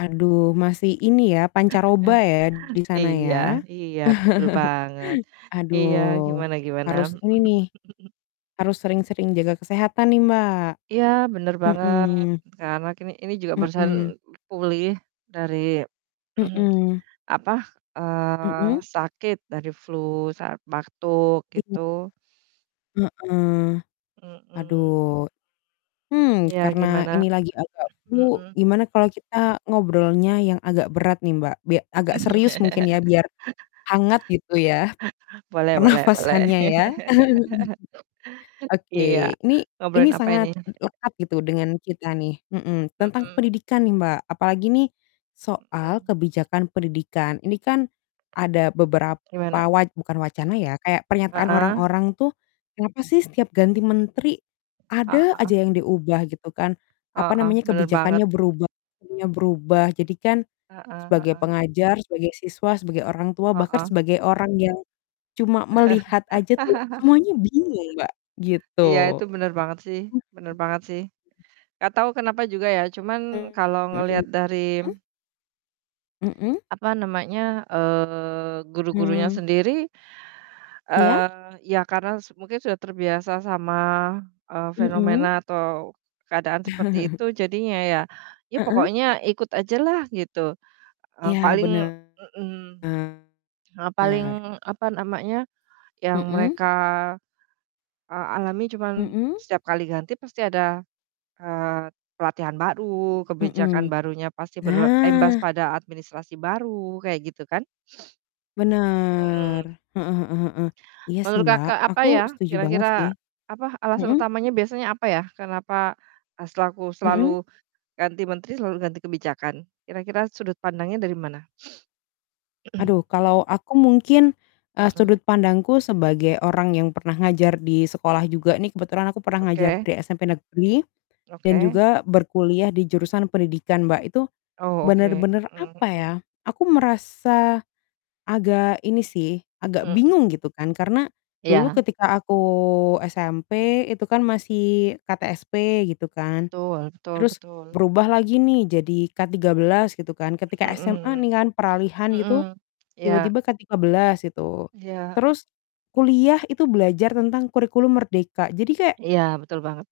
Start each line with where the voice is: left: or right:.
left: Aduh masih ini ya pancaroba
right: Heeh.
left: ya di sana ya?
right: Iya iya betul banget,
left: Aduh,
right: iya gimana gimana?
left: harus ini nih, harus sering-sering jaga kesehatan nih, Mbak.
right: Iya bener banget.
left: Mhm.
right: Karna kini ini juga barusan
left: Mhm.
right: pulih dari,
left: Mhm.
right: apa, eee,
left: Mhm.
right: sakit dari flu saat batuk
left: Iya.
right: gitu.
left: Heeh.
right: Mhm.
left: Aduh, hmm,
right: Ya,
left: karena
right: gimana?
left: ini lagi agak flu
right: Mhm.
left: gimana kalau kita ngobrolnya yang agak berat nih, Mbak. Bia agak serius mungkin ya biar hangat gitu ya
right: Boleh boleh boleh.
left: pernapasannya ya.
right: Iya,
left: Oke ini ini
right: ngobrolin apa
left: sangat
right: ini?
left: lekat gitu dengan kita nih, mhm. Tentang
right: Mhm.
left: pendidikan nih, Mbak, apalagi nih soal
right: Mhm.
left: kebijakan pendidikan. Ini kan ada beberapa
right: Gimana?
left: wa bukan wacana ya kayak pernyataan
right: Heeh.
left: orang-orang tuh, "Kenapa sih setiap ganti menteri ada aja
right: Ah.
left: yang diubah?" gitu kan, apa
right: Heeh,
left: namanya,
right: bener banget.
left: kebijakannya berubah, [unintelligible] berubah. Jadi kan
right: Heeh
left: sebagai
right: heeh.
left: pengajar, sebagai siswa, sebagai orang tua bahkan
right: Heeh.
left: sebagai orang yang cuma melihat aja tuh semuanya bingung, Mbak,
right: Iya, itu
left: gitu.
right: bener banget sih bener banget sih. Gak tahu kenapa juga ya cuman
left: Mmm,
right: kalau
left: mhm,
right: ngelihat dari
left: mmm? Mhm.
right: apa namanya, eee, guru-gurunya
left: Hmm.
right: sendiri,
left: Iya?
right: eee, ya karena s mungkin sudah terbiasa sama, eee,
left: Mhm.
right: fenomena atau keadaan seperti itu jadinya ya, ya
left: Heeh.
right: pokoknya ikut ajalah gitu, eee,
left: Iya,
right: paling
left: benar.
right: mhm, eee, paling, apa namanya, yang
left: Mhm.
right: mereka, eee, alami cuman
left: Mhm.
right: setiap kali ganti pasti ada, eee, pelatihan baru, kebijakan
left: Mhm.
right: barunya pasti berimbas
left: Nah.
right: pada administrasi baru kayak gitu kan.
left: Bener,
right: Mhm.
left: heeh heeh heeh, iya sih,
right: Menurut,
left: Mbak,
right: Kakak, apa
left: aku
right: ya
left: setuju banget sih.
right: kira-kira, apa alasan
left: Mhm.
right: utamanya biasanya, apa ya? Kenapa, eee, selaku
left: Mhm.
right: selalu ganti menteri selalu ganti kebijakan? Kira-kira sudut pandangnya dari mana?
left: Aduh kalau aku mungkin, eee, sudut
right: Mhm.
left: pandangku sebagai orang yang pernah ngajar di sekolah juga nih kebetulan aku pernah ngajar
right: Oke.
left: di SMP negeri dan
right: Oke.
left: juga berkuliah di jurusan pendidikan, Mbak, itu
right: Oh, oke,
left: benar-benar,
right: mhm
left: apa ya,
right: mhm.
left: aku merasa agak ini sih, agak
right: Mhm.
left: bingung gitu kan karena dulu
right: Iya.
left: ketika aku SMP itu kan masih KTSP gitu kan.
right: Betul betul
left: Terus
right: betul.
left: berubah lagi nih jadi K-13 gitu kan, ketika SMA
right: Mhm,
left: nih kan peralihan itu,
right: mhm, iya.
left: tiba-tiba K-13 gitu,
right: Iya.
left: terus kuliah itu belajar tentang Kurikulum Merdeka jadi kayak
right: Iya, betul banget